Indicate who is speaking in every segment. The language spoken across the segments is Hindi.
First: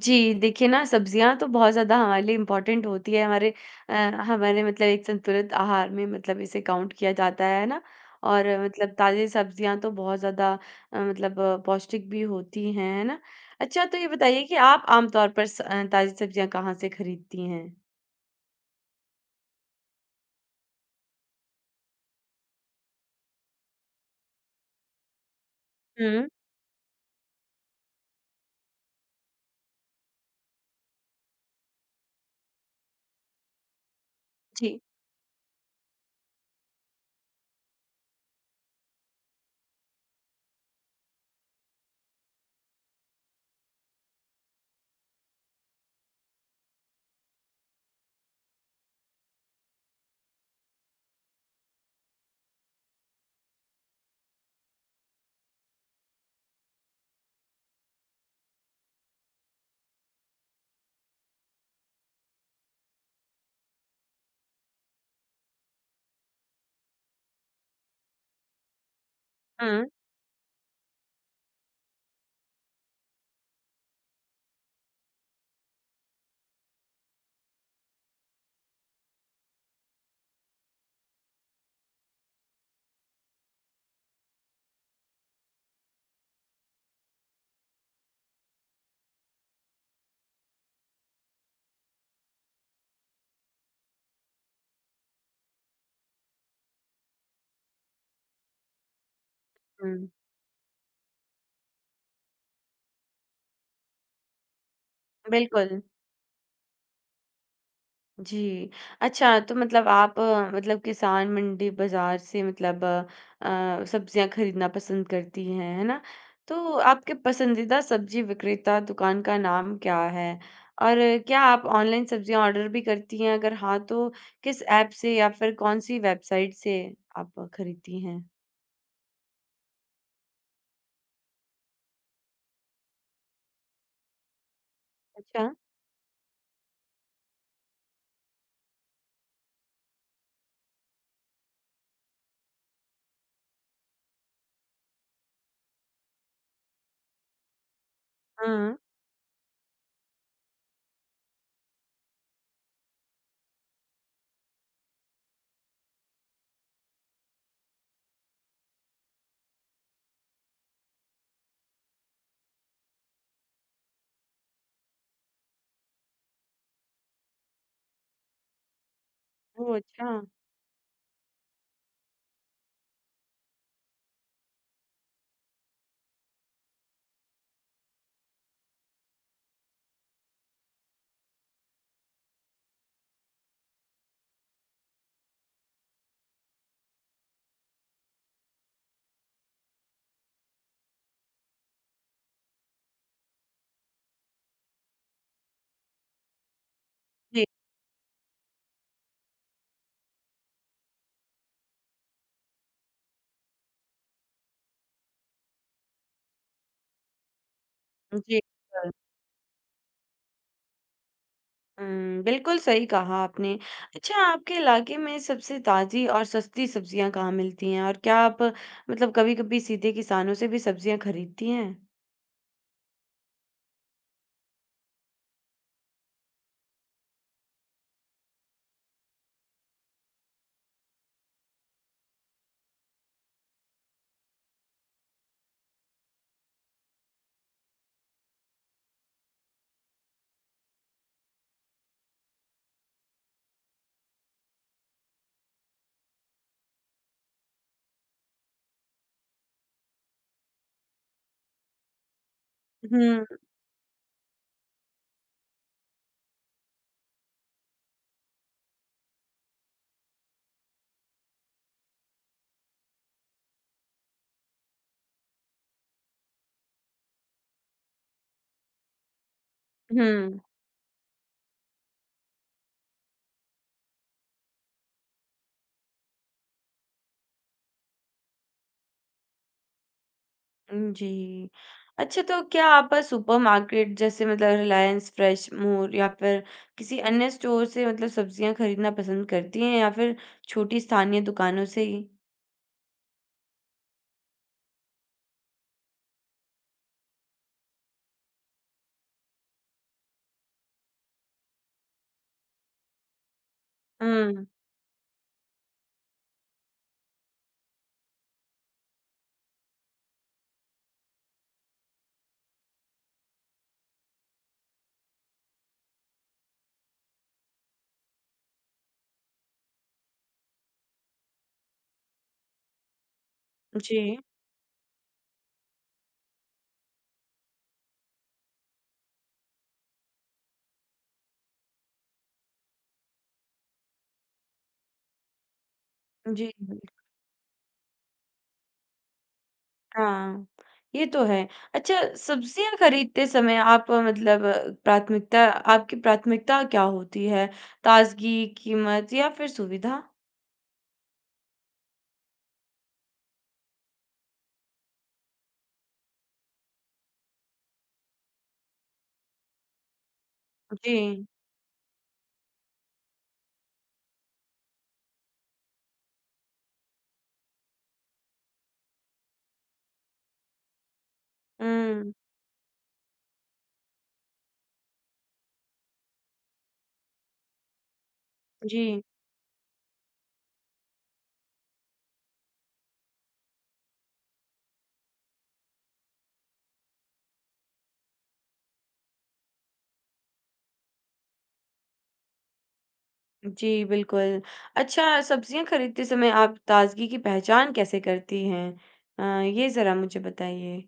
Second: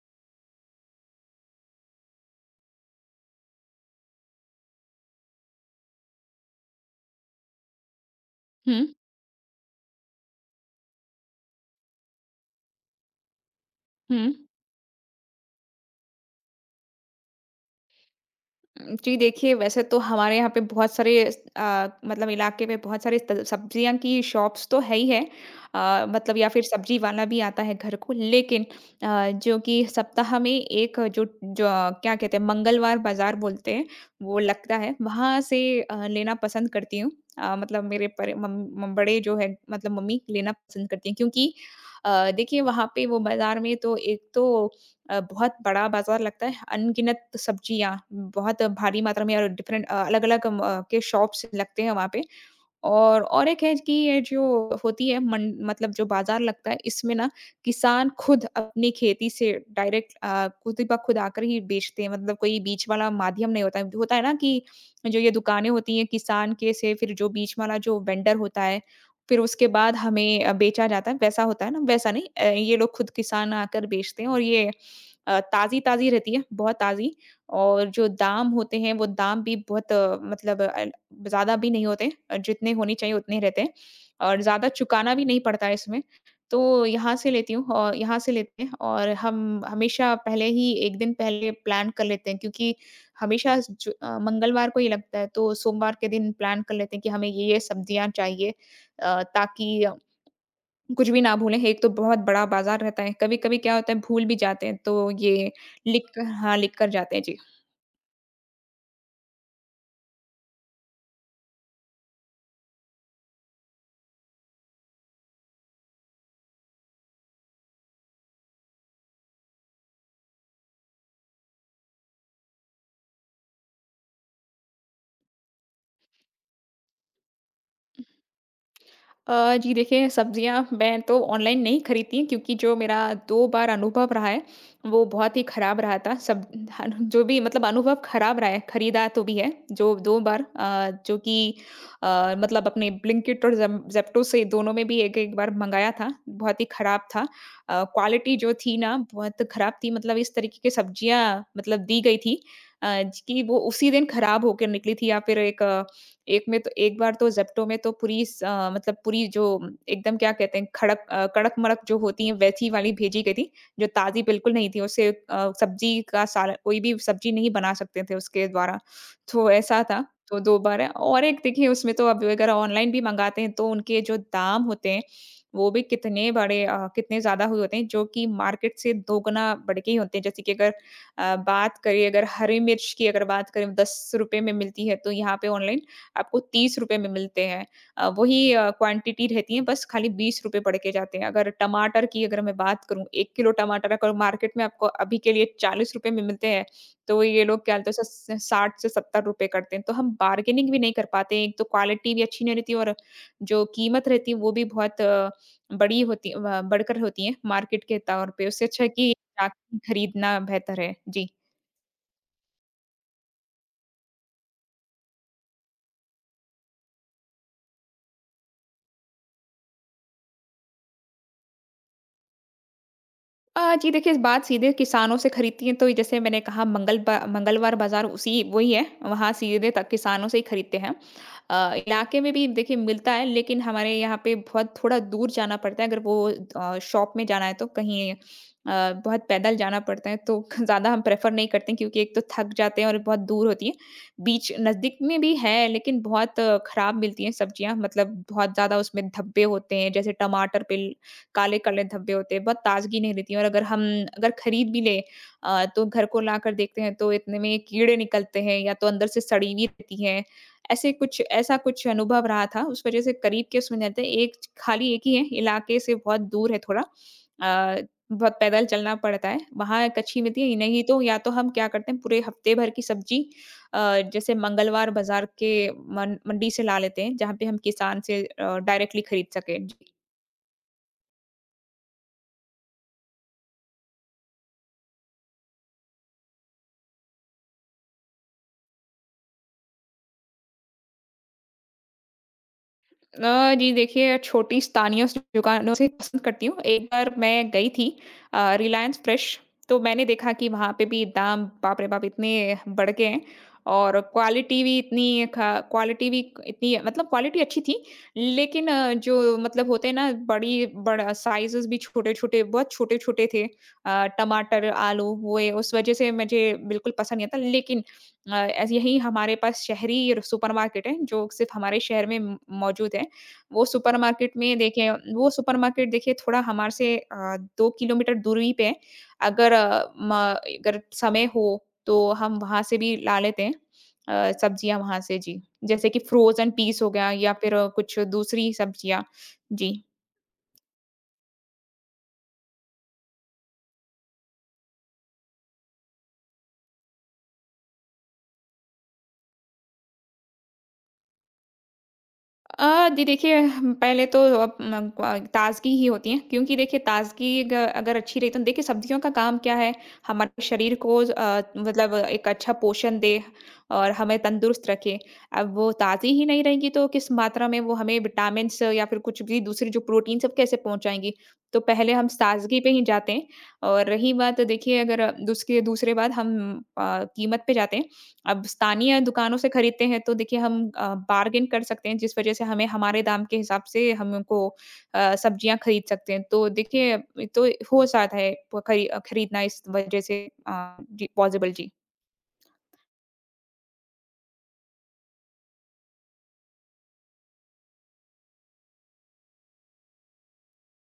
Speaker 1: जी, देखिए ना सब्जियाँ तो बहुत ज़्यादा हमारे लिए इम्पोर्टेंट होती है हमारे मतलब एक संतुलित आहार में मतलब इसे काउंट किया जाता है ना? और
Speaker 2: हुँ,
Speaker 1: मतलब ताज़ी सब्जियाँ तो बहुत ज़्यादा मतलब पौष्टिक भी होती हैं, है ना? अच्छा तो ये
Speaker 2: हुँ।
Speaker 1: बताइए कि आप आम तौर पर ताज़ी सब्जियाँ कहाँ से खरीदती हैं?
Speaker 2: जी, देखिए वैसे तो हमारे यहाँ पे बहुत सारे मतलब इलाके में बहुत सारे त सब्जियाँ की शॉप्स तो है ही है।
Speaker 1: हुँ,
Speaker 2: मतलब या फिर सब्जी वाला भी आता है घर को लेकिन जो कि सप्ताह में एक जो जो अ, क्या कहते हैं मंगलवार बाज़ार बोलते हैं, वो लगता
Speaker 1: जी।
Speaker 2: है। वहाँ से लेना पसंद करती हूँ। मतलब मेरे परे मम मम बड़े जो है मतलब मम्मी लेना पसंद करती हैं क्योंकि देखिए वहाँ पे वो बाज़ार में तो एक तो बहुत बड़ा बाज़ार लगता है, अनगिनत सब्जियाँ बहुत भारी मात्रा में और अलग-अलग के शॉप्स लगते हैं वहाँ पे। और एक है कि ये जो होती है मन मतलब जो बाज़ार लगता है, इसमें ना किसान खुद अपनी खेती से खुद ही खुद आकर ही बेचते हैं, मतलब कोई बीच वाला माध्यम नहीं होता है। होता है ना कि जो ये दुकानें होती हैं किसान के से फिर जो बीच वाला जो वेंडर होता है, फिर उसके
Speaker 1: हुँ,
Speaker 2: बाद हमें बेचा जाता है, वैसा होता है ना? वैसा नहीं ये लोग खुद किसान आकर बेचते हैं और ये ताज़ी-ताज़ी रहती है, बहुत ताज़ी। और जो दाम होते हैं वो दाम भी बहुत ज़्यादा भी नहीं होते जितने होने चाहिए उतने रहते हैं और ज़्यादा चुकाना भी नहीं पड़ता है इसमें। तो यहाँ से लेती हूँ और यहाँ से लेते हैं और हम हमेशा पहले ही 1 दिन पहले प्लान कर लेते हैं क्योंकि हमेशा जो मंगलवार को ये लगता है तो सोमवार के दिन प्लान कर लेते हैं कि हमें ये-ये सब्जियाँ चाहिए ताकि
Speaker 1: हुँ,
Speaker 2: कुछ भी ना भूलें। एक तो बहुत बड़ा बाज़ार रहता है, कभी-कभी क्या होता है भूल भी जाते हैं तो ये
Speaker 1: बिल्कुल।
Speaker 2: लिख क हाँ, लिख कर जाते हैं। जी।
Speaker 1: जी। अच्छा तो मतलब आप मतलब किसान मंडी बाज़ार से मतलब सब्ज़ियाँ खरीदना पसंद करती हैं, है ना? तो आपके पसंदीदा सब्ज़ी विक्रेता दुकान का नाम क्या है? और क्या आप ऑनलाइन सब्ज़ियाँ ऑर्डर भी करती हैं? अगर हाँ, तो किस ऐप से या फिर कौन-सी वेबसाइट से आप खरीदती हैं?
Speaker 2: जी देखिए सब्जियाँ मैं तो ऑनलाइन नहीं खरीदती हूँ क्योंकि जो मेरा 2 बार अनुभव रहा है, वो बहुत ही
Speaker 1: अच्छा।
Speaker 2: ख़राब रहा था। सब हन जो भी मतलब अनुभव ख़राब रहा है, खरीदा तो भी है, जो 2 बार जो कि मतलब अपने ब्लिंकिट और ज़ेम ज़ेप्टो से दोनों में भी एक-एक बार मँगाया था, बहुत ही ख़राब था। क्वालिटी जो थी
Speaker 1: हाँ।
Speaker 2: ना बहुत ख़राब थी मतलब इस तरीके की सब्जियाँ मतलब दी गई थी अ, ज कि वो उसी दिन ख़राब होकर निकली थी या फिर एक एक में तो एक बार तो ज़ेप्टो में तो मतलब पूरी जो एकदम क्या कहते हैं कड़क-मड़क जो होती है वैसी वाली भेजी गई थी, जो ताज़ी बिल्कुल नहीं थी। उससे सब्ज़ी का सारा कोई भी सब्ज़ी नहीं बना सकते थे उसके द्वारा, तो
Speaker 1: ओह!
Speaker 2: ऐसा था।
Speaker 1: अच्छा।
Speaker 2: तो दोबारा और एक देखिए उसमें तो अब अगर ऑनलाइन भी मँगाते हैं तो उनके जो दाम होते हैं, वो भी कितने ज़्यादा हुए होते हैं जो कि मार्केट से दोगुना बढ़ के ही होते हैं। जैसे कि अगर बात करें अगर हरी मिर्च की अगर बात करें ₹10 में मिलती है, तो यहाँ पे ऑनलाइन आपको ₹30 में मिलते हैं। क्वांटिटी रहती है बस खाली ₹20 पड़ के जाते हैं। अगर टमाटर की अगर मैं बात करूँ 1 किलो टमाटर अगर मार्केट में आपको अभी के लिए ₹40 में मिलते हैं, तो ये
Speaker 1: जी,
Speaker 2: लोग क्या बोलते हैं स 60 से ₹70 करते हैं। तो हम बार्गेनिंग भी नहीं कर पाते हैं। एक तो क्वालिटी भी अच्छी नहीं रहती है और जो कीमत रहती है वो भी बहुत बढ़कर होती है मार्केट के तौर
Speaker 1: जी।
Speaker 2: पे। उससे अच्छा है कि जाके खरीदना बेहतर है। जी।
Speaker 1: हुँ, बिल्कुल सही कहा आपने। अच्छा आपके इलाके में सबसे ताज़ी और सस्ती सब्ज़ियाँ कहाँ मिलती हैं? और क्या आप मतलब कभी-कभी सीधे किसानों से भी सब्ज़ियाँ खरीदती हैं?
Speaker 2: जी देखिए, इस बात सीधे किसानों से खरीदती हैं तो जैसे मैंने कहा मंगलवार बाज़ार उसी वही है, वहाँ सीधे तक किसानों से ही खरीदते हैं। इलाके में भी देखिए मिलता है लेकिन हमारे यहाँ पे बहुत थोड़ा दूर जाना पड़ता है अगर वो शॉप में जाना है तो बहुत पैदल जाना पड़ता है तो ज़्यादा हम प्रेफर नहीं करते हैं, क्योंकि एक तो थक जाते हैं और बहुत दूर होती है। बीच नज़दीक में भी है लेकिन बहुत खराब मिलती हैं सब्जियाँ मतलब बहुत ज़्यादा उसमें धब्बे होते हैं जैसे टमाटर पे काले-काले धब्बे होते हैं, बहुत ताज़गी नहीं
Speaker 1: हुँ,
Speaker 2: रहती है और अगर खरीद भी लें तो घर को लाकर देखते हैं तो इतने में कीड़े निकलते हैं या तो अंदर से सड़ी हुई रहती है ऐसे कुछ ऐसा कुछ अनुभव रहा था, उस वज़ह से करीब के उसमें रहते हैं, एक खाली एक ही है, इलाके से बहुत दूर है थोड़ा। बहुत पैदल चलना पड़ता है। वहाँ कच्छी
Speaker 1: हुँ,
Speaker 2: मिलती है, नहीं तो या तो हम क्या करते हैं पूरे हफ्ते भर की सब्ज़ी अ, जैसे मंगलवार बाज़ार के मन मंडी से ला लेते हैं, जहाँ पे हम किसान से डायरेक्टली खरीद सकें।
Speaker 1: उम, जी। अच्छा तो क्या आप सुपरमार्केट जैसे मतलब रिलायंस फ्रेश, मोर या फिर किसी अन्य स्टोर से मतलब सब्ज़ियाँ खरीदना पसंद करती हैं या फिर छोटी स्थानीय दुकानों से ही?
Speaker 2: जी देखिए, छोटी स्थानीय स दुकानों से पसंद करती हूँ। एक बार मैं गई थी रिलायंस फ्रेश, तो मैंने देखा कि वहाँ पे भी दाम बाप रे बाप! इतने बढ़ गए हैं और
Speaker 1: हुँ,
Speaker 2: क्वालिटी भी इतनी क्वालिटी अच्छी थी, लेकिन जो मतलब होते हैं ना बड़ी बड़ा साइज़ेज़ भी छोटे-छोटे बहुत छोटे-छोटे थे। टमाटर, आलू हुए, उस वज़ह से मुझे बिल्कुल पसंद नहीं आता। लेकिन ऐसे यही हमारे पास शहरी र सुपरमार्केट है, जो सिर्फ़ हमारे शहर में म मौजूद है। वो
Speaker 1: जी,
Speaker 2: सुपरमार्केट में देखिए वो सुपरमार्केट देखिए थोड़ा हमारे से 2 किलोमीटर दूरी पे है। अगर अ, म अगर समय हो तो हम वहाँ से भी ला लेते हैं सब्जियाँ वहाँ से जी। जैसे कि फ्रोज़न
Speaker 1: जी।
Speaker 2: पीस हो गया या फिर कुछ दूसरी सब्जियाँ। जी।
Speaker 1: हाँ, ये तो है। अच्छा सब्जियाँ खरीदते समय आप मतलब प्राथमिकता आपकी प्राथमिकता क्या होती है? ताज़गी, कीमत या फिर सुविधा?
Speaker 2: जी देखिए हम पहले तो ताज़गी ही होती है क्योंकि देखिए ताज़गी ग अगर अच्छी रही तो देखिए सब्जियों का काम क्या है हमारे शरीर
Speaker 1: जी।
Speaker 2: को मतलब एक अच्छा पोषण दे और हमें तंदुरुस्त रखे। अब वो ताज़ी ही नहीं रहेंगी तो किस मात्रा में वो हमें विटामिन्स या फिर कुछ भी दूसरी जो प्रोटीन सब कैसे पहुँचाएँगी? तो पहले हम
Speaker 1: हुँ।
Speaker 2: ताज़गी पे ही जाते हैं और रही बात देखिए अगर दूसरी दूसरे बात हम कीमत पे जाते हैं। अब स्थानीय
Speaker 1: जी।
Speaker 2: दुकानों से खरीदते हैं तो देखिए हम बार्गेन कर सकते हैं जिस वजह से हमें हमारे दाम के हिसाब से हमको सब्जियाँ खरीद सकते हैं। तो देखिए तो हो जाता है प खरी खरीदना इस वजह से जी पॉसिबल जी।
Speaker 1: जी, बिल्कुल। अच्छा सब्जियाँ खरीदते समय आप ताज़गी की पहचान कैसे करती हैं? ये ज़रा मुझे बताइए?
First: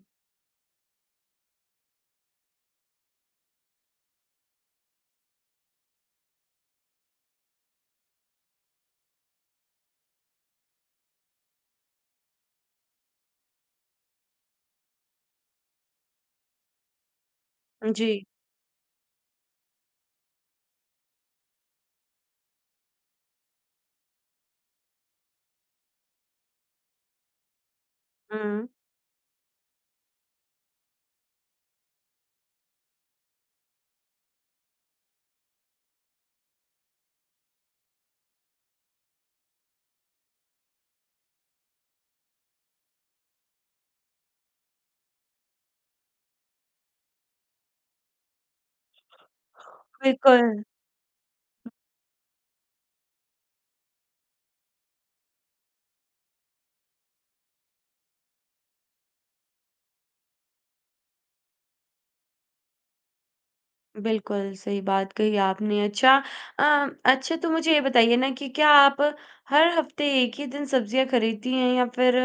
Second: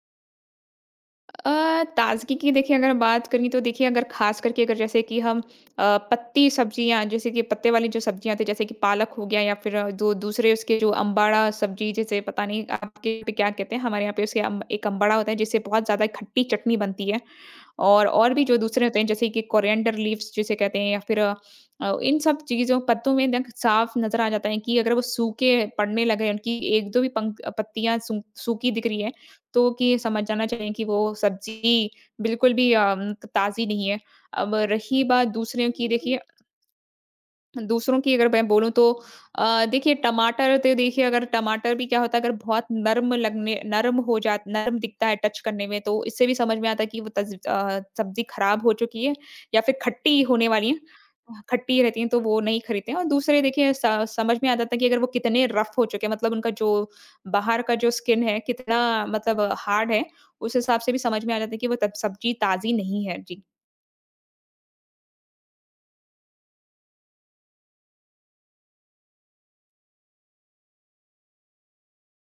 Speaker 2: ताज़गी की देखिए अगर बात करें तो देखिए अगर ख़ास करके अगर जैसे कि हम पत्ती सब्ज़ियाँ जैसे कि पत्ते वाली जो सब्ज़ियाँ आती हैं जैसे कि पालक हो गया या फिर जो दूसरे उसके जो अम्बाड़ा सब्ज़ी जैसे पता नहीं आपके यहाँ पे क्या कहते हैं? हमारे यहाँ पे उसे अम एक अम्बाड़ा होता है जिससे बहुत ज़्यादा खट्टी चटनी बनती है। और
Speaker 1: जी।
Speaker 2: और भी जो दूसरे होते हैं जैसे कि कोरिएंडर लीव्स जिसे कहते हैं या फिर इन सब चीज़ों पत्तों में देख साफ़ नज़र आ जाता है कि अगर वो सूखे पड़ने लगे उनकी 1-2 भी पंख पत्तियाँ
Speaker 1: हुँ,
Speaker 2: सूखी दिख रही है तो कि समझ जाना चाहिए कि वो सब्ज़ी बिल्कुल भी ताज़ी नहीं है। अब रही बात दूसरे की देखिए दूसरों की अगर मैं बोलूँ तो देखिए टमाटर तो देखिए अगर टमाटर भी क्या होता है अगर बहुत नर्म लगने नर्म हो जा नर्म दिखता है टच करने में तो इससे भी समझ में आता है कि वो सब्ज़ी ख़राब हो चुकी है या फिर खट्टी
Speaker 1: बिल्कुल।
Speaker 2: होने वाली है। खट्टी रहती हैं तो वो नहीं खरीदते हैं और दूसरे देखिए स समझ में आता था कि अगर वो कितने रफ़ हो चुके हैं मतलब उनका जो बाहर का जो स्किन है कितना मतलब हार्ड है, उस हिसाब से भी समझ में आ जाता है कि वो तब सब्ज़ी ताज़ी नहीं है। जी।
Speaker 1: बिल्कुल, सही बात कही आपने। अच्छा अ, अच्छा तो मुझे ये बताइए ना कि क्या आप हर हफ़्ते एक ही दिन सब्ज़ियाँ खरीदती हैं या फिर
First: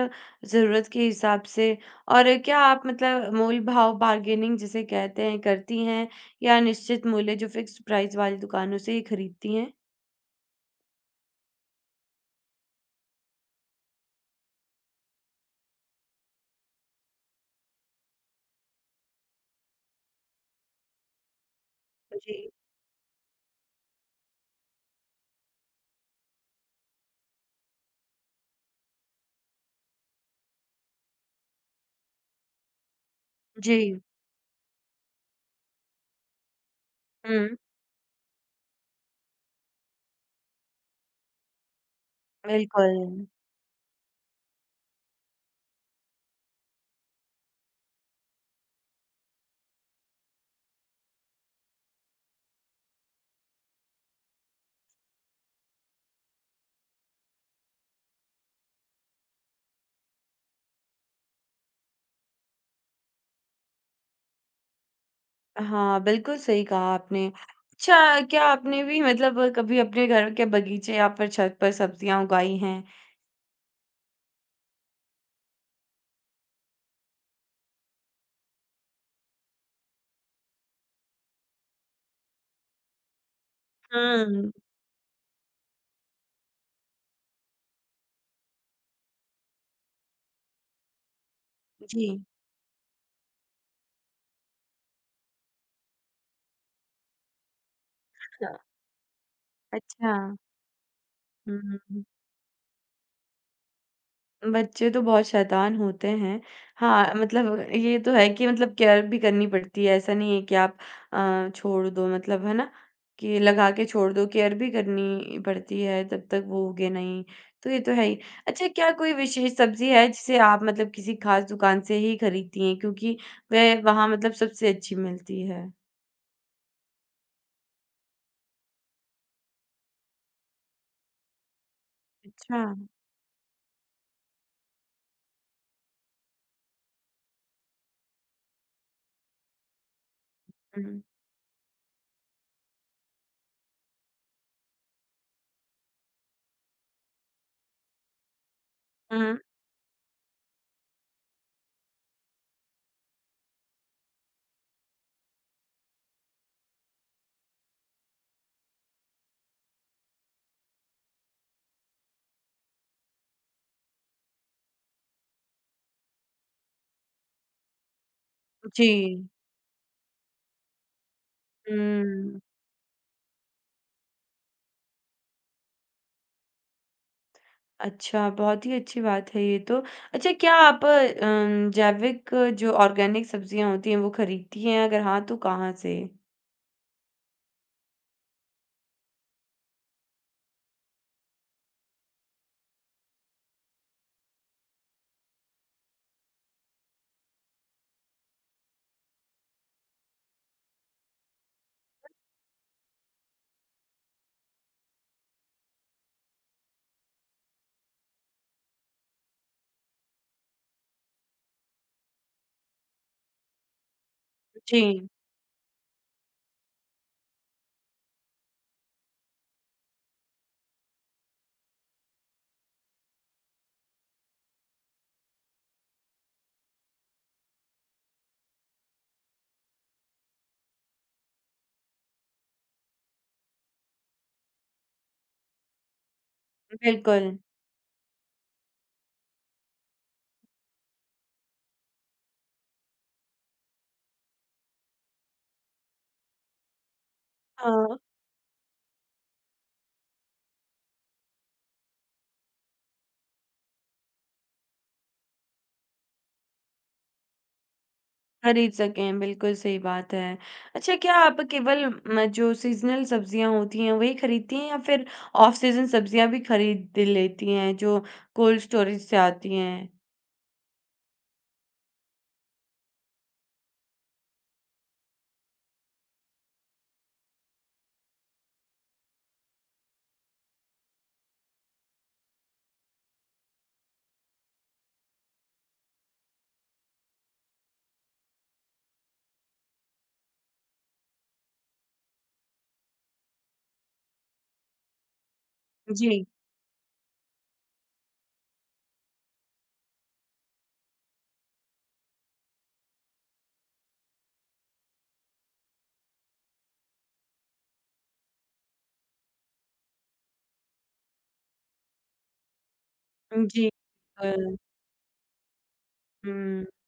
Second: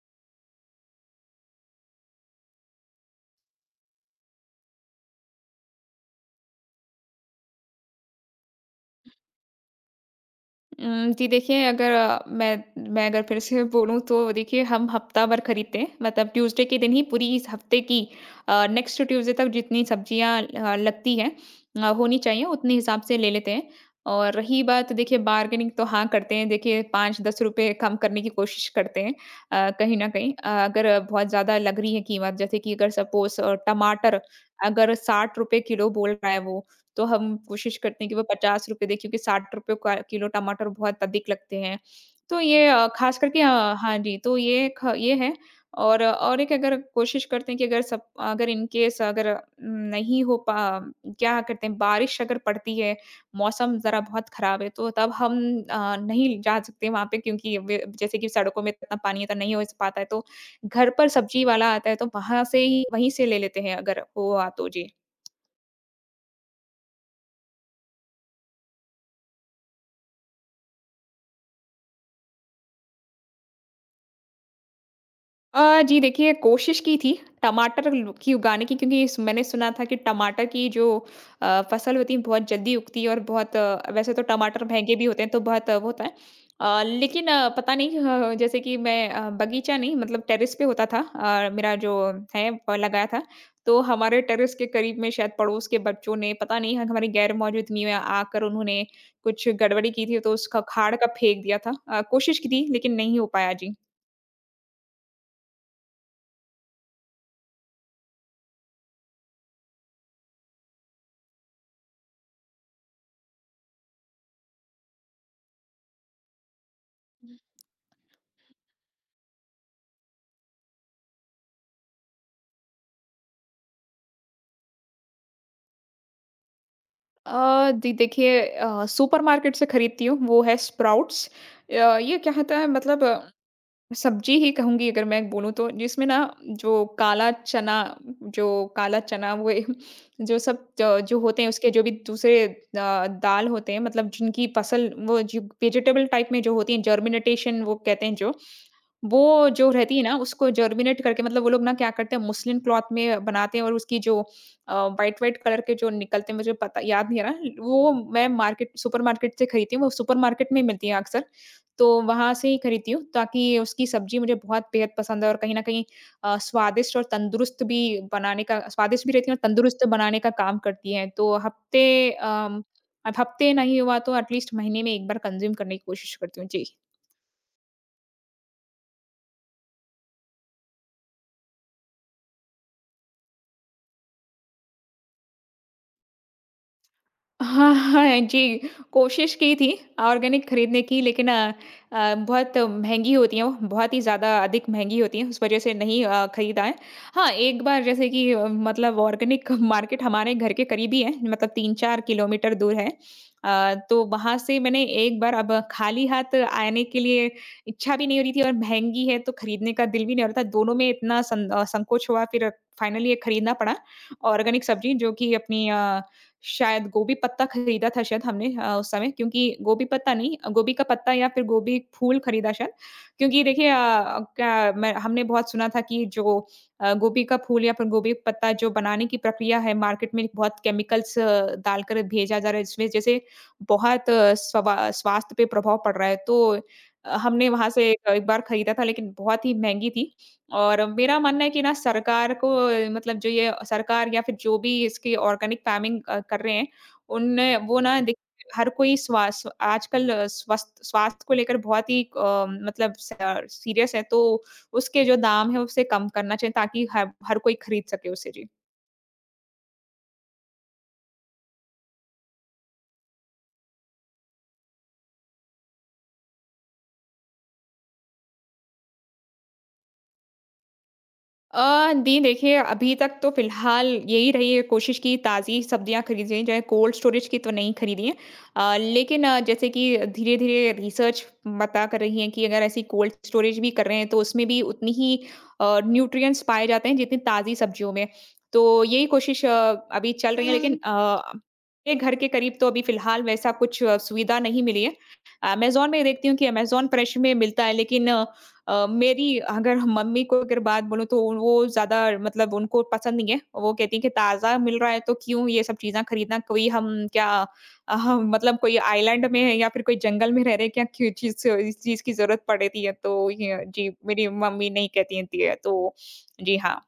Speaker 1: ज़रूरत के हिसाब से? और क्या आप मतलब मोल-भाव बार्गेनिंग जिसे कहते हैं, करती हैं या निश्चित मूल्य जो फ़िक्स्ड प्राइस वाली दुकानों से ही खरीदती हैं?
Speaker 2: जी देखिए अगर अ, मैं अगर फिर से बोलूँ तो देखिए हम हफ्ता भर खरीदते हैं। मतलब ट्यूज़डे के दिन ही पूरी इस हफ्ते की नेक्स्ट ट्यूज़डे तक जितनी सब्जियाँ होनी
Speaker 1: जी।
Speaker 2: चाहिए उतने हिसाब से ले लेते हैं। और रही बात देखिए बार्गेनिंग तो हाँ करते हैं। देखिए 5-10 रुपए कम करने की कोशिश करते हैं कहीं न कहीं। अगर बहुत ज़्यादा लग रही है कीमत जैसे कि अगर सपोज़
Speaker 1: जी।
Speaker 2: टमाटर अगर ₹60 किलो बोल रहा है वो तो हम
Speaker 1: हुँ,
Speaker 2: कोशिश करते हैं कि वो ₹50 दें क्योंकि ₹60 का किलो टमाटर बहुत अधिक लगते हैं। तो ये
Speaker 1: बिल्कुल।
Speaker 2: हाँ जी, तो ये है और एक अगर कोशिश करते हैं कि अगर इन केस अगर न, नहीं हो पा क्या करते हैं बारिश अगर पड़ती है, मौसम ज़रा बहुत ख़राब है तो तब हम नहीं जा सकते वहाँ पे क्योंकि वे जैसे कि सड़कों में इतना पानी है तो नहीं हो पाता है तो घर पर सब्ज़ी वाला आता है तो वहाँ से ही वहीं से ले लेते हैं अगर हुआ तो जी।
Speaker 1: हाँ, बिल्कुल सही कहा आपने। अच्छा, क्या आपने भी मतलब कभी अपने घर के बगीचे या फिर छत पर सब्ज़ियाँ उगाई हैं?
Speaker 2: जी देखिए कोशिश की थी टमाटर की उगाने की क्योंकि मैंने सुना था कि टमाटर की जो फसल होती है बहुत जल्दी उगती है और वैसे तो
Speaker 1: हुँ।
Speaker 2: टमाटर महंगे भी होते हैं तो वो होता है। लेकिन पता नहीं जैसे कि मैं बगीचा नहीं मतलब टेरेस पे होता था, मेरा जो
Speaker 1: जी।
Speaker 2: है लगाया था। तो हमारे टेरेस के करीब में शायद पड़ोस के बच्चों ने पता नहीं हमारी गैर मौजूदगी में आकर
Speaker 1: हाँ।
Speaker 2: उन्होंने कुछ गड़बड़ी की
Speaker 1: अच्छा।
Speaker 2: थी तो उसका खाड़ का फेंक दिया था।
Speaker 1: हुँ।
Speaker 2: कोशिश की थी लेकिन नहीं हो पाया जी।
Speaker 1: बच्चे तो बहुत शैतान होते हैं। हाँ, मतलब ये तो है कि मतलब केयर भी करनी पड़ती है। ऐसा नहीं है कि आप छोड़ दो मतलब है ना? कि लगा के छोड़ दो, केयर भी करनी पड़ती है तब तक वो उगे नहीं। तो ये तो है ही। अच्छा क्या कोई विशेष सब्ज़ी है जिसे आप मतलब किसी ख़ास दुकान से ही खरीदती हैं क्योंकि वह वहाँ मतलब सबसे अच्छी मिलती है?
Speaker 2: जी देखिए सुपरमार्केट से खरीदती हूँ, वो है स्प्राउट्स। ये क्या होता
Speaker 1: अच्छा।
Speaker 2: है मतलब सब्ज़ी ही कहूँगी अगर मैं बोलूँ तो, जिसमें ना जो काला चना जो काला चना वो ए जो सब ज
Speaker 1: हुँ।
Speaker 2: जो होते हैं उसके जो भी दूसरे दाल होते हैं, मतलब जिनकी फसल वो जो वेजिटेबल टाइप में जो होती हैं जर्मिनेटेशन वो कहते हैं जो वो
Speaker 1: हुँ।
Speaker 2: जो रहती है ना उसको जर्मिनेट करके मतलब वो लोग ना क्या करते हैं, मुस्लिन क्लॉथ में बनाते हैं और उसकी जो व्हाइट व्हाइट कलर के जो निकलते हैं, मुझे पता याद नहीं आ रहा। वो मैं मार्केट सुपरमार्केट से खरीदती हूँ, वो सुपरमार्केट में मिलती है अक्सर, तो वहां से ही खरीदती हूँ ताकि उसकी सब्जी मुझे बहुत बेहद पसंद है और कहीं ना कहीं स्वादिष्ट और तंदुरुस्त भी बनाने का,
Speaker 1: जी।
Speaker 2: स्वादिष्ट भी रहती है और तंदुरुस्त बनाने का काम करती है तो हफ्ते
Speaker 1: हुँ।
Speaker 2: अम, अब हफ्ते नहीं हुआ तो एटलीस्ट महीने में एक बार कंज्यूम करने की कोशिश करती हूँ जी।
Speaker 1: अच्छा, बहुत ही अच्छी बात है ये तो। अच्छा क्या आप जैविक जो ऑर्गेनिक सब्जियाँ होती हैं वो खरीदती हैं? अगर हाँ, तो कहाँ से?
Speaker 2: हाँ, हाँ, हाँ, जी, कोशिश की थी ऑर्गेनिक खरीदने की, लेकिन बहुत महँगी होती हैं वो, बहुत ही ज़्यादा अधिक महँगी होती हैं, उस वज़ह से नहीं खरीदा है। हाँ, एक बार जैसे कि मतलब ऑर्गेनिक मार्केट हमारे घर के करीब ही है, मतलब 3-4 किलोमीटर दूर है। तो वहाँ से मैंने एक बार, अब खाली हाथ आने के लिए इच्छा भी नहीं हो रही थी और महँगी है तो खरीदने का दिल भी नहीं हो रहा था, दोनों में इतना संकोच हुआ, फिर फाइनली ये खरीदना पड़ा ऑर्गेनिक सब्ज़ी,
Speaker 1: जी,
Speaker 2: जो कि अपनी शायद गोभी पत्ता खरीदा था शायद हमने, उस समय क्योंकि गोभी पत्ता नहीं, गोभी का पत्ता या फिर गोभी फूल खरीदा शायद। क्योंकि देखिए क्या मैं हमने बहुत सुना था कि जो गोभी का फूल या फिर गोभी पत्ता जो बनाने की प्रक्रिया है, मार्केट में बहुत केमिकल्स डालकर भेजा जा रहा है, जिसमें जैसे बहुत स्वास्थ्य पे प्रभाव पड़ रहा है। तो
Speaker 1: बिल्कुल।
Speaker 2: हमने वहाँ से एक एक बार खरीदा था, लेकिन बहुत ही महँगी थी। और मेरा मानना है कि ना सरकार को मतलब जो ये सरकार या फिर जो भी इसकी ऑर्गेनिक फार्मिंग कर रहे हैं, उन वो
Speaker 1: हाँ,
Speaker 2: ना देखिए, हर कोई स्वास आजकल स्वस्थ स्वास्थ्य को लेकर बहुत ही मतलब स सीरियस है, तो उसके जो दाम है उसे कम करना चाहिए ताकि हर हर कोई खरीद सके उसे। जी।
Speaker 1: खरीद सकें, बिल्कुल सही बात है। अच्छा क्या आप केवल म जो सीज़नल सब्जियाँ होती हैं वही खरीदती हैं या फिर ऑफ सीज़न सब्जियाँ भी खरीद लेती हैं जो कोल्ड स्टोरेज से आती हैं?
Speaker 2: दी देखिए, अभी तक तो फ़िलहाल यही रही है कोशिश कि ताज़ी सब्जियाँ खरीदें जाएँ, कोल्ड स्टोरेज की तो नहीं खरीदी हैं। लेकिन जैसे कि धीरे-धीरे रिसर्च पता कर रही है कि अगर ऐसी कोल्ड स्टोरेज भी कर रहे हैं, तो उसमें भी उतनी ही न्यूट्रिएंट्स पाए जाते हैं, जितनी ताज़ी सब्जियों में। तो यही कोशिश अभी चल रही है, लेकिन हुँ। मेरे घर के करीब तो अभी फ़िलहाल वैसा कुछ सुविधा नहीं मिली है। अमेज़न में
Speaker 1: जी,
Speaker 2: देखती हूँ कि अमेज़न फ्रेश में मिलता है, लेकिन मेरी अगर मम्मी को अगर बात बोलूँ तो वो ज़्यादा मतलब उनको पसंद नहीं है। वो कहती हैं कि ताज़ा मिल रहा है तो क्यों ये सब चीज़ें खरीदना, कोई हम क्या हम मतलब कोई आइलैंड में है या फिर कोई जंगल में रह रहे हैं क्या, क्यों चीज़ से इस चीज़ की ज़रूरत पड़ती है। तो ये
Speaker 1: जी।
Speaker 2: जी,
Speaker 1: अ,
Speaker 2: मेरी मम्मी नहीं कहती हैं ती है तो जी
Speaker 1: हुँ।
Speaker 2: हाँ।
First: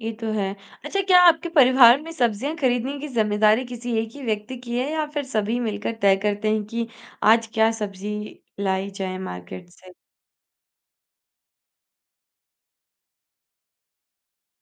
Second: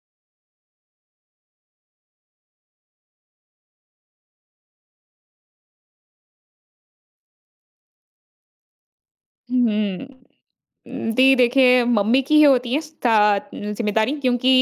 Speaker 1: ये तो है। अच्छा क्या आपके परिवार में सब्जियाँ खरीदने की ज़िम्मेदारी किसी एक ही व्यक्ति की है या फिर सभी मिलकर तय करते हैं कि आज क्या सब्जी लाई जाए मार्केट से?
Speaker 2: हुँ। दी देखिए मम्मी की ही होती है जिम्मेदारी, क्योंकि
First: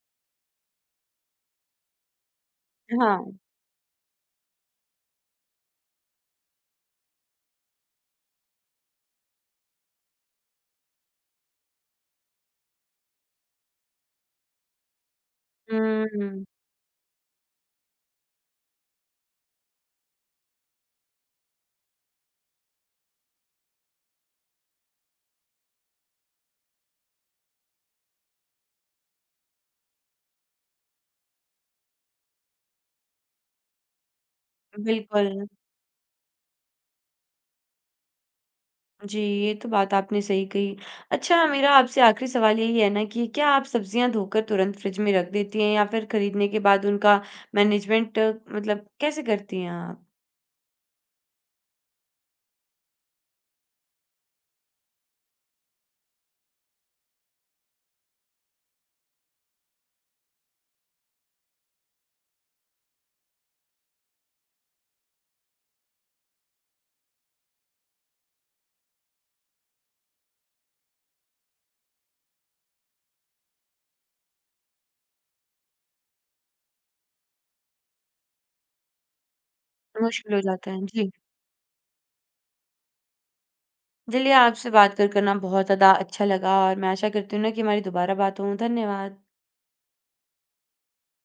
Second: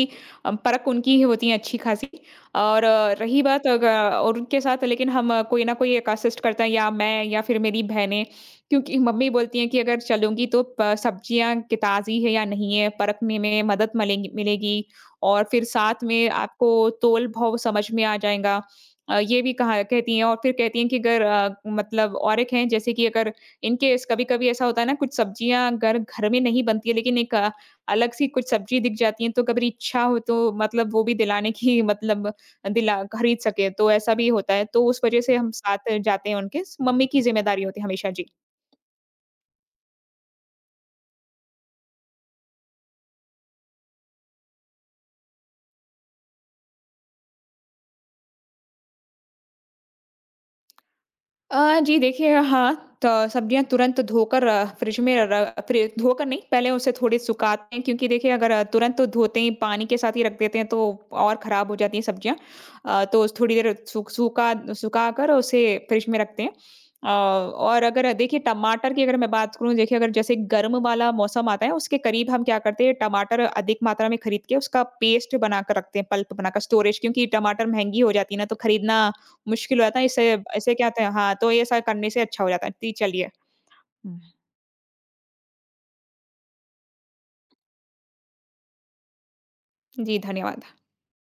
Speaker 2: परख उनकी ही होती है अच्छी खासी। और
Speaker 1: हाँ।
Speaker 2: रही बात और उनके साथ लेकिन हम कोई ना कोई एक असिस्ट करता है, या मैं या फिर मेरी बहनें, क्योंकि मम्मी बोलती हैं कि अगर चलूंगी तो सब्जियां कि ताजी है या नहीं है परखने में मदद मिलेगी मिलेगी, और फिर साथ में
Speaker 1: हुँ,
Speaker 2: आपको तोल भाव समझ में आ जाएगा। ये भी कहा कहती हैं और फिर कहती हैं कि अगर मतलब और एक हैं जैसे कि अगर इन केस कभी-कभी ऐसा होता है ना, कुछ सब्जियाँ घर घर में नहीं बनती है लेकिन एक अलग सी कुछ सब्जी दिख जाती है तो कभी इच्छा हो तो मतलब वो भी दिलाने की मतलब दिला खरीद सके तो ऐसा भी होता है। तो उस वज़ह से
Speaker 1: बिल्कुल।
Speaker 2: हम साथ जाते हैं उनके, मम्मी की ज़िम्मेदारी होती है हमेशा। जी।
Speaker 1: जी, ये तो बात आपने सही कही। अच्छा मेरा आपसे आखिरी सवाल यही है ना कि क्या आप सब्जियाँ धोकर तुरंत फ्रिज में रख देती हैं या फिर खरीदने के बाद उनका मैनेजमेंट मतलब कैसे करती हैं आप?
Speaker 2: जी देखिए हाँ, तो सब्जियाँ तुरंत धोकर फ्रिज में र फ्रि धोकर नहीं, पहले उसे थोड़ी सुखाते हैं, क्योंकि देखिए अगर तुरंत तो धोते ही पानी के साथ ही रख देते हैं तो और ख़राब हो जाती हैं सब्जियाँ। तो थोड़ी देर सु सूखा सुखाकर उसे फ्रिज में रखते हैं। और अगर देखिए टमाटर की अगर मैं बात करूँ, देखिए अगर जैसे गर्म वाला मौसम आता है उसके करीब हम क्या करते हैं, टमाटर अधिक मात्रा में खरीद के उसका पेस्ट बनाकर रखते हैं, पल्प बनाकर स्टोरेज, क्योंकि टमाटर महँगी हो जाती है ना तो खरीदना मुश्किल हो जाता है, इससे
Speaker 1: मुश्किल हो जाता
Speaker 2: ऐसे क्या
Speaker 1: है।
Speaker 2: होता
Speaker 1: जी।
Speaker 2: है हाँ, तो ये सब करने से अच्छा हो जाता है। जी, चलिए। हुँ।
Speaker 1: चलिए, आपसे बात कर कर ना बहुत ज़्यादा अच्छा लगा और मैं आशा करती हूँ ना कि हमारी दोबारा बात हो। धन्यवाद।
Speaker 2: जी, धन्यवाद।